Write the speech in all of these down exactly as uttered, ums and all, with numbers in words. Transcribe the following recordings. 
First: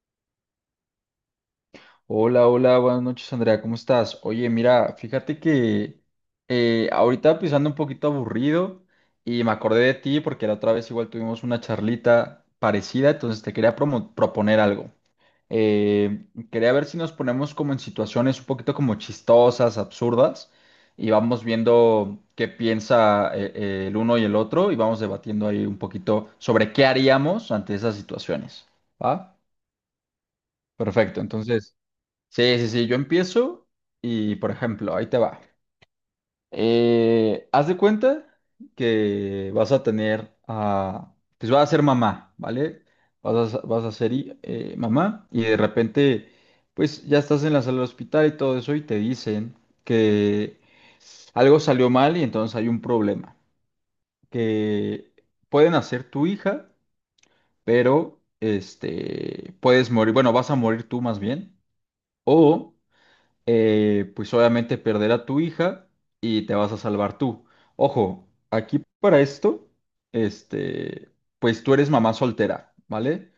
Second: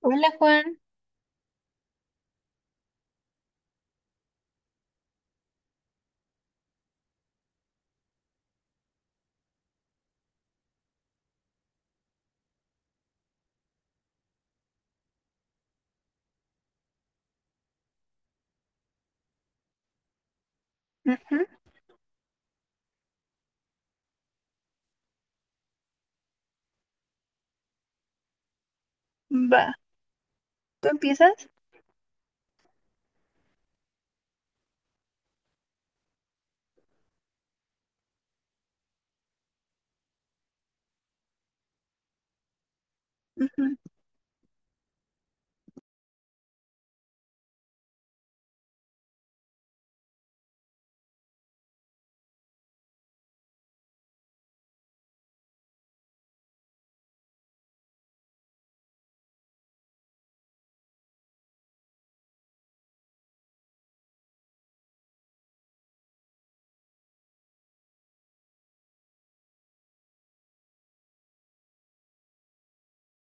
Hola Juan. Hola, hola, buenas noches Andrea, ¿cómo estás? Oye, mira, fíjate que eh, ahorita pues ando un poquito aburrido y me acordé de ti porque la otra vez igual tuvimos una charlita parecida, entonces te quería promo- proponer algo. Eh, Quería ver si nos ponemos como en situaciones un poquito como chistosas, absurdas y Ujú. vamos viendo qué piensa eh, eh, el uno y el otro y vamos debatiendo ahí un poquito sobre qué haríamos ante esas situaciones. ¿Va? Va. ¿Tú Perfecto, empiezas? entonces... Sí, sí, sí, yo empiezo y, por ejemplo, ahí te va. Eh, haz de cuenta que vas a tener a, pues vas a ser mamá, ¿vale? Vas a, Ujú. vas a ser i- eh, mamá y de repente, pues ya estás en la sala del hospital y todo eso y te dicen que algo salió mal y entonces hay un problema, que pueden hacer tu hija, pero, este, puedes morir, bueno, vas a morir tú más bien. O eh, pues obviamente perder a tu hija y te vas a salvar tú. Ojo, aquí para esto, este, pues tú eres mamá soltera, ¿vale?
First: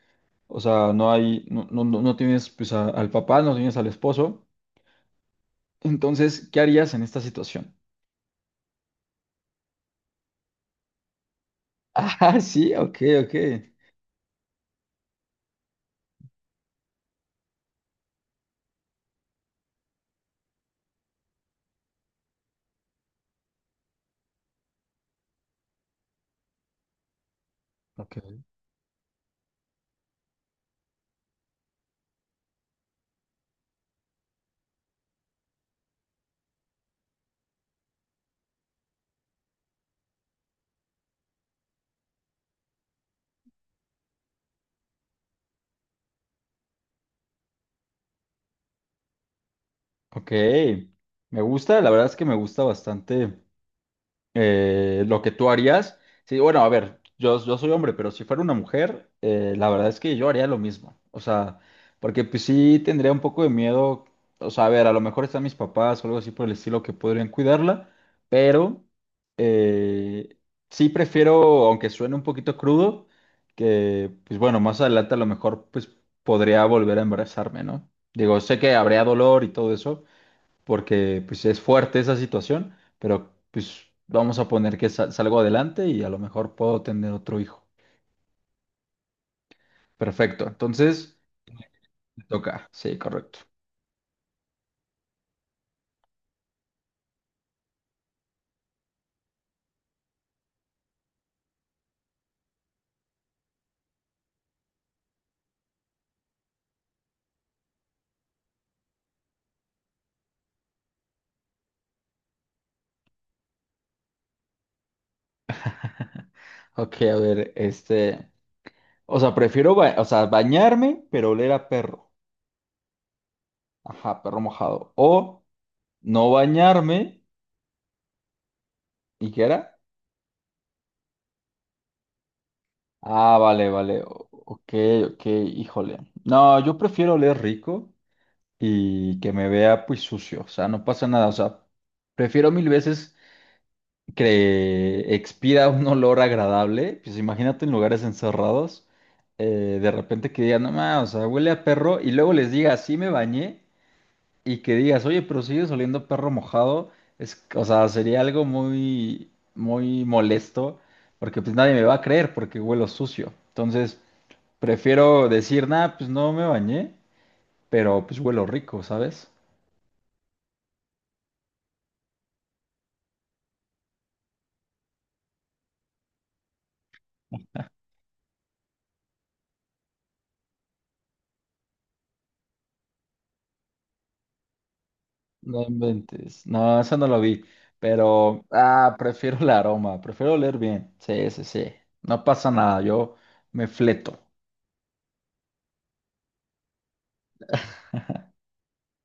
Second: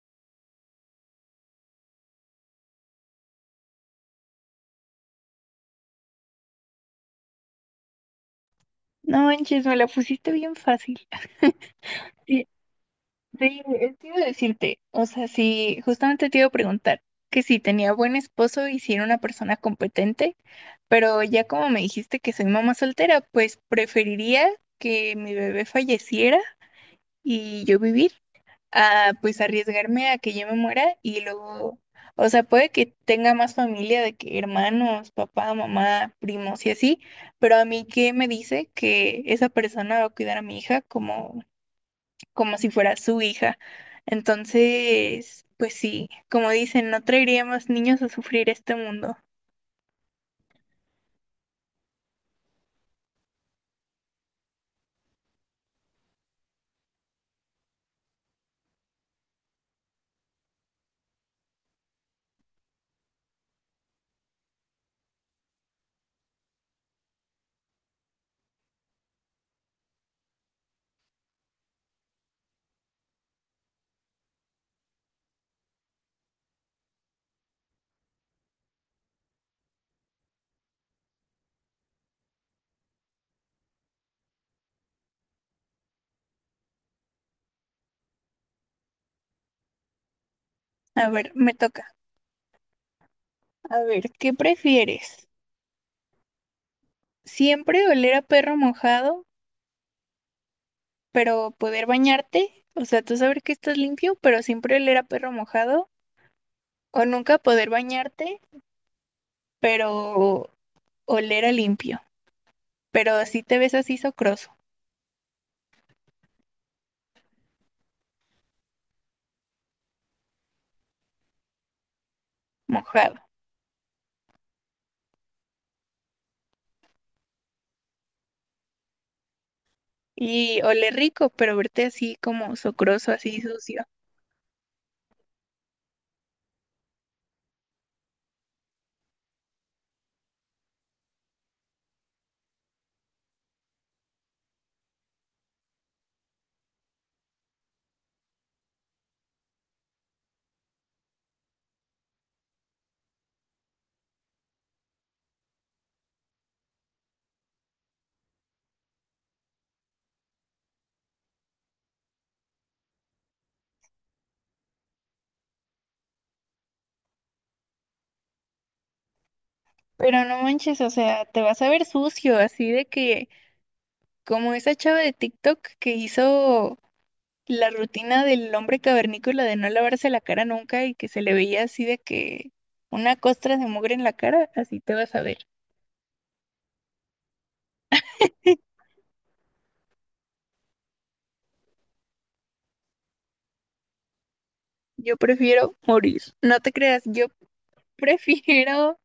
O sea, no hay, no, no, no no tienes pues a- al papá, no tienes al esposo. Entonces, ¿qué harías en esta situación? No manches, me la pusiste bien fácil. Ah, Sí, sí, ok, ok. sí, eh, te iba a decirte, o sea, sí, justamente te iba a preguntar que si tenía buen esposo y si era una persona competente, pero ya como me dijiste que soy mamá soltera, pues preferiría que mi bebé falleciera y yo vivir. Ok. a pues arriesgarme a que yo me muera y luego, o sea, puede que tenga más familia de que hermanos, papá, mamá, primos y así, pero a mí qué me dice que esa persona va a cuidar a mi hija como, como si fuera su hija. Entonces, pues sí, como dicen, no traeríamos niños a sufrir este mundo. Ok, me gusta, la verdad es que me gusta bastante eh, lo que tú harías. Sí, bueno, a ver, yo, yo soy hombre, pero si fuera una mujer, eh, la verdad es que yo haría lo mismo. O sea, porque pues sí tendría un poco de miedo. O sea, a ver, a lo mejor están mis papás o algo así por el estilo que podrían cuidarla, pero eh, sí prefiero, aunque suene un poquito crudo, que pues bueno, más adelante a lo mejor pues podría volver a embarazarme, ¿no? Digo, sé que habría dolor y todo eso, porque pues es fuerte esa situación, pero pues vamos a poner que sal- salgo adelante y a lo mejor puedo tener otro hijo. Perfecto, A entonces ver, me toca. me toca. Sí, correcto. A ver, ¿qué prefieres? ¿Siempre oler a perro mojado pero poder bañarte, o sea, tú saber que estás limpio, pero siempre oler a perro mojado, o nunca poder bañarte, pero oler a limpio, pero así te ves así socroso, Ok, a ver, este, o sea, prefiero, ba- o sea, bañarme, pero oler a perro. mojado, Ajá, perro mojado. O no bañarme, ¿y qué era? y oler rico, pero verte así como socroso, Ah, así vale, sucio? vale. o- Ok, ok, híjole. No, yo prefiero oler rico y que me vea pues sucio. O sea, no pasa nada. O sea, prefiero mil veces que expira un olor agradable, pues imagínate en lugares encerrados, eh, de repente que digan, no más, o sea, huele a perro, y luego les diga, sí me bañé, y que digas, oye, pero sigues oliendo a perro mojado, es, o sea, sería algo muy, muy molesto, porque pues nadie me va a creer porque huelo sucio. Entonces, prefiero decir, nada, pues no me bañé, pero pues huelo rico, ¿sabes? Pero no manches, o sea, te vas a ver sucio, así de que como esa chava de TikTok que hizo La rutina del hombre cavernícola de no lavarse la cara nunca y que se le veía así de que una costra de mugre en la cara, así te vas a ver. No inventes. No, esa no la vi. Pero, ah, prefiero el aroma. Prefiero oler bien. Sí, sí, sí. No pasa nada. Yo me fleto. Yo prefiero morir. No te creas, yo prefiero.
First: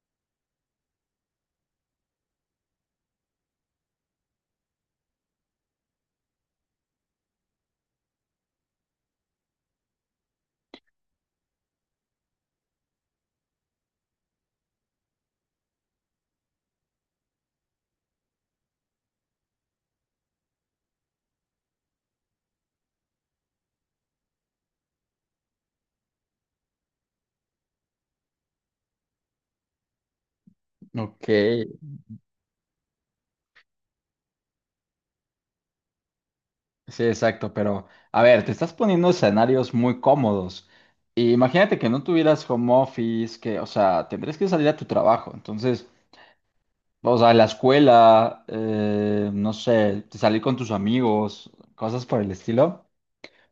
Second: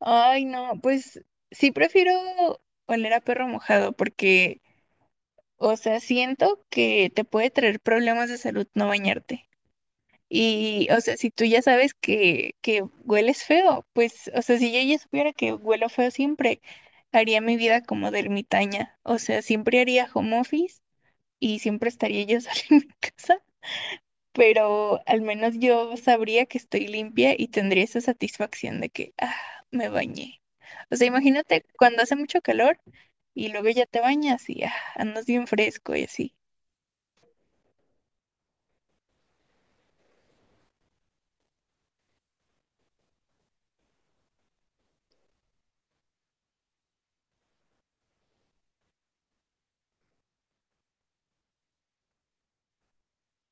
Ay, no, pues sí prefiero oler a perro mojado porque, o sea, siento que te puede traer problemas de salud no bañarte. Y, o sea, si tú ya sabes que, que hueles feo, pues, o sea, si yo ya supiera que huelo feo siempre, haría mi vida como de ermitaña. O sea, siempre haría home office y siempre estaría yo sola en mi casa, pero al menos yo sabría que estoy limpia y tendría esa satisfacción de que, ah, me bañé. O sea, Ok. imagínate cuando hace mucho calor y luego ya te bañas y ah, andas bien fresco y así. Sí, exacto. Pero, a ver, te estás poniendo escenarios muy cómodos. Y imagínate que no tuvieras home office, que, o sea, tendrías que salir a tu trabajo. Entonces, o sea, la escuela, eh, no sé, salir con tus amigos, cosas por el estilo.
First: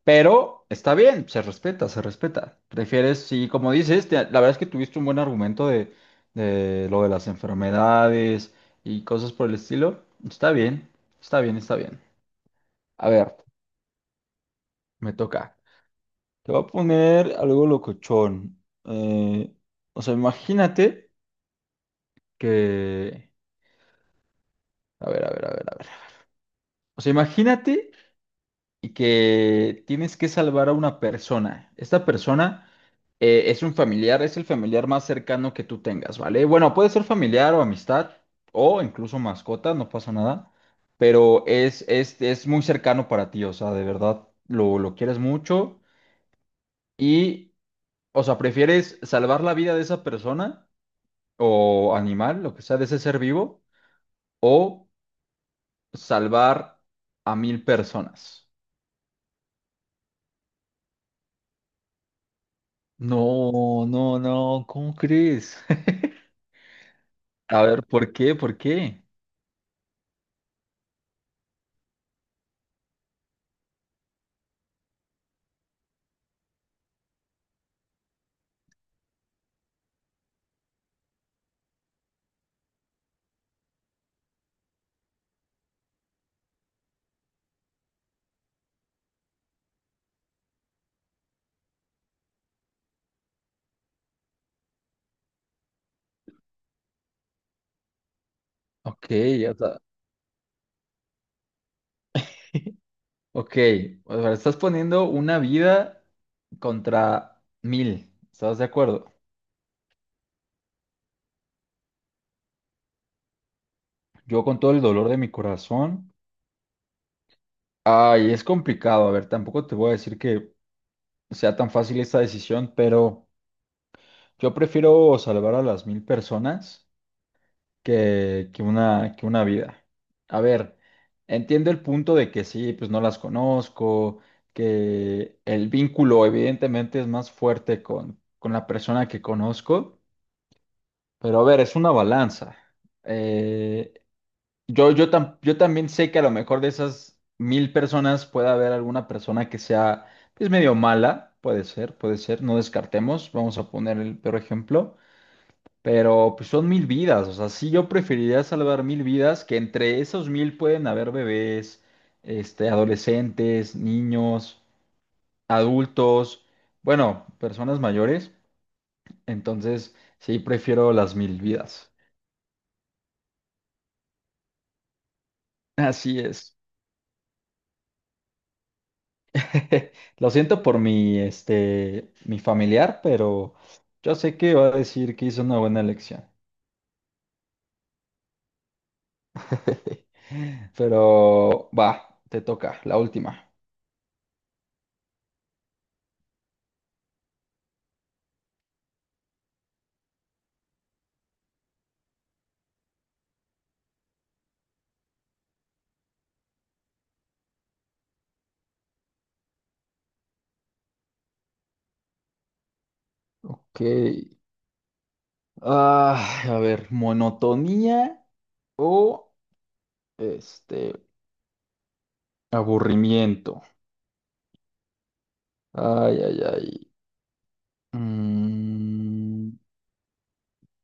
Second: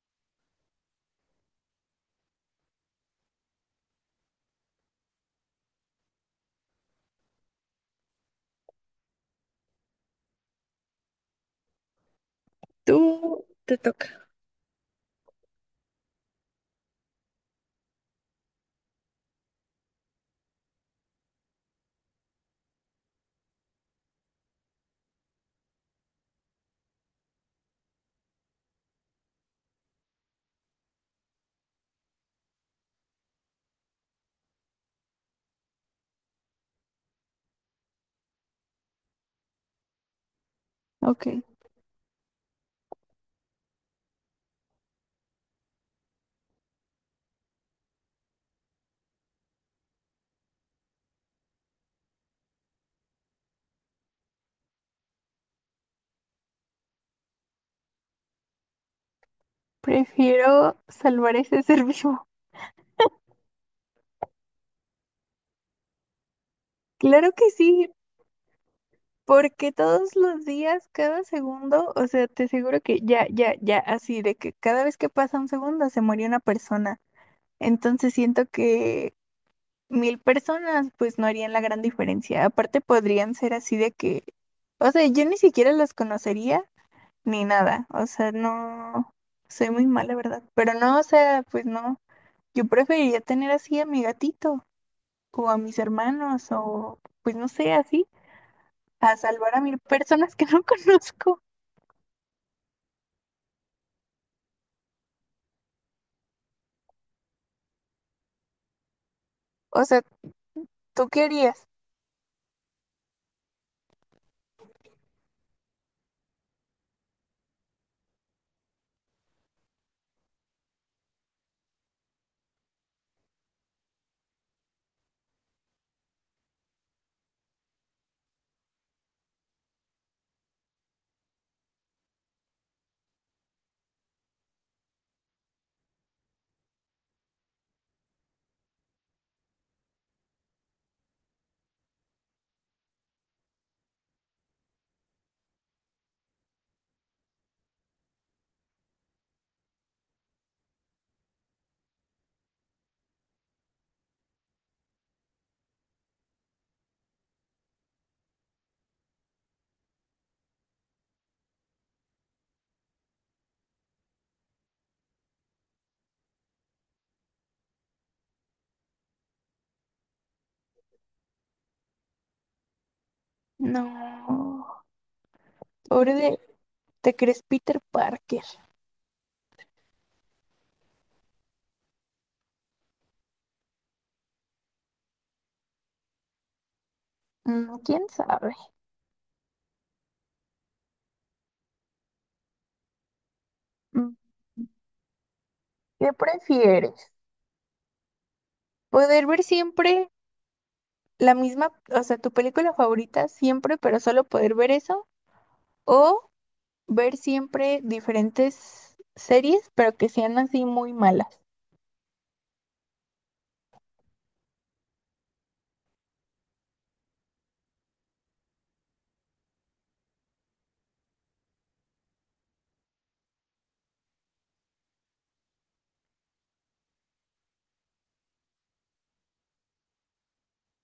Pero está bien, se respeta, se respeta. Prefieres, sí, como dices, te- la verdad es que tuviste un buen argumento de, de lo de las enfermedades y cosas por el estilo. Está bien, está bien, está bien. Tú A ver, te toca. me toca. Te voy a poner algo locochón. Eh, o sea, imagínate que... A ver, a ver, a ver, a ver. O sea, imagínate y que tienes que salvar a una persona. Esta persona eh, es un familiar, es el familiar más cercano que tú tengas, ¿vale? Bueno, puede ser familiar o amistad o incluso mascota, no pasa nada, Ok, pero es, es, es muy cercano para ti, o sea, de verdad lo, lo quieres mucho y, o sea, prefieres salvar la vida de esa persona o animal, lo que sea, de ese ser vivo, o salvar a mil personas. prefiero salvar ese ser vivo. No, no, no, ¿cómo crees? Claro que A sí, ver, ¿por qué? ¿Por qué? porque todos los días, cada segundo, o sea, te aseguro que ya, ya, ya, así de que cada vez que pasa un segundo se muere una persona. Entonces siento que mil personas pues no harían la gran diferencia. Aparte podrían ser así de que, o sea, yo ni siquiera los conocería ni nada. O sea, no, soy muy mala, ¿verdad? Pero no, o sea, pues no. Yo preferiría tener así a mi gatito o a mis hermanos o pues no sé, así. Ok, A salvar o a mil sea, personas que no conozco. ok. O sea, estás poniendo una vida contra mil. ¿Estás de acuerdo? O sea, ¿tú qué harías? Yo con todo el dolor de mi corazón. Ay, es complicado. A ver, tampoco te voy a decir que sea tan fácil esta decisión, pero yo prefiero salvar a las mil personas que, que una, que una vida. A ver, entiendo el punto de que sí, pues no las conozco, que el vínculo evidentemente es más fuerte con, con la persona que conozco, pero a ver, es una balanza. Eh, yo, yo, tam- yo también sé que a lo mejor de esas mil personas puede haber alguna persona que sea pues medio mala, puede ser, puede ser, no descartemos, vamos a poner el peor ejemplo. Pero pues son mil vidas, o sea, sí yo preferiría salvar mil vidas, que entre esos mil pueden haber bebés, este, adolescentes, niños, adultos, bueno, personas mayores. Entonces, sí prefiero las mil vidas. No, pobre Así de, es. ¿te crees Peter Parker? Lo siento por mi, este, mi familiar, pero yo sé que va a decir que hizo una buena elección. Mm, ¿Quién sabe? Pero va, te toca, la última. Mm, ¿Qué prefieres? Poder ver siempre la misma, o sea, tu película favorita siempre, pero solo poder ver eso, o ver siempre diferentes series, pero que sean así muy malas. Ok. Ah, a ver, monotonía o este aburrimiento. Ay, ay, ay. Mm,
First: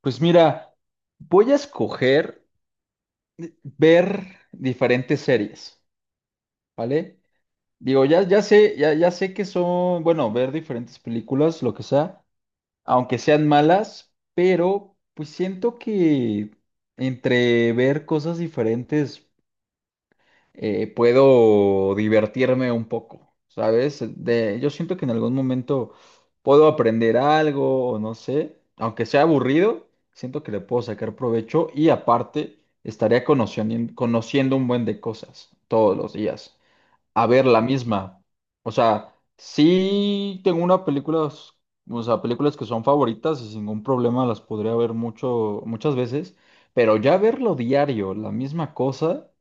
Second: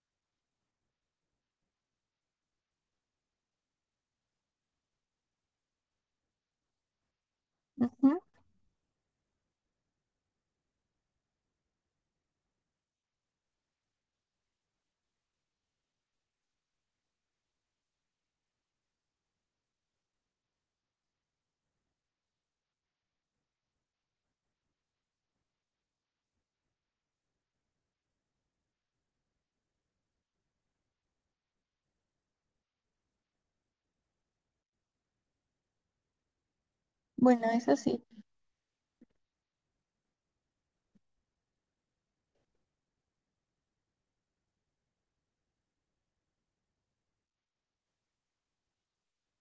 pues mira, voy a escoger ver diferentes series, ¿vale? Digo, Ujú. ya, ya sé, ya, ya sé que son, bueno, ver diferentes películas, lo que sea, aunque sean malas, pero pues siento que entre ver cosas diferentes. Eh, puedo divertirme un poco, ¿sabes? De, yo siento que en algún momento puedo aprender algo o no sé, aunque sea aburrido, siento que le puedo sacar provecho y aparte estaría conociendo, conociendo un buen de cosas todos los días. A ver Bueno, la eso sí. misma. O sea, sí tengo una película, o sea, películas que son favoritas y sin ningún problema las podría ver mucho, muchas veces, pero ya verlo diario, la misma cosa.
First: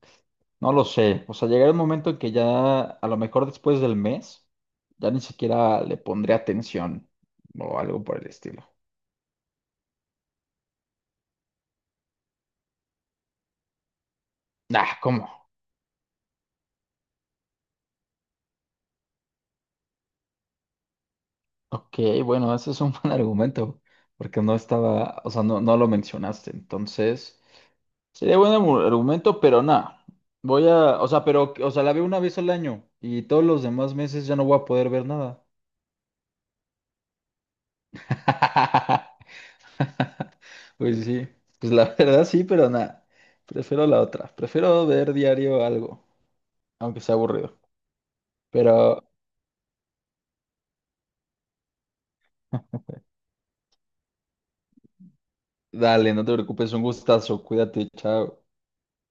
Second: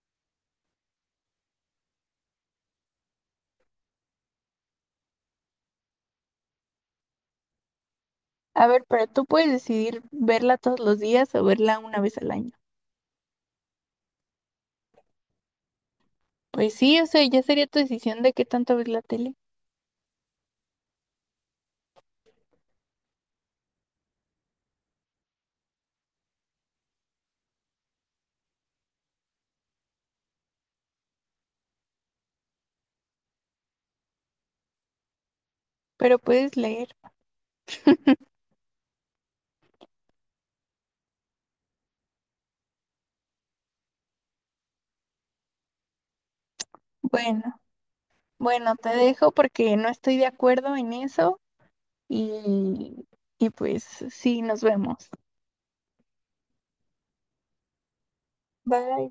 No lo sé. O sea, llegará un momento en que ya, a lo mejor después del mes, ya ni siquiera le pondré atención o algo por el estilo. A ver, pero tú puedes decidir verla todos los días o verla una vez al año. Ah, ¿cómo? Pues sí, o sea, ya sería tu decisión de qué tanto ves la tele, Ok, bueno, ese es un buen argumento, porque no estaba, o sea, no, no lo mencionaste. Entonces, sería buen argu- argumento, pero nada. Voy a, o sea, pero, o sea, la veo una vez al año y todos los demás meses ya no voy a poder ver nada. pero puedes leer. Pues sí, pues la verdad sí, pero nada, prefiero la otra. Prefiero ver diario algo, aunque sea Bueno, aburrido. bueno, te Pero dejo porque no estoy de acuerdo en eso y, y pues sí, nos vemos. dale, no te preocupes, un gustazo, cuídate, chao. Bye.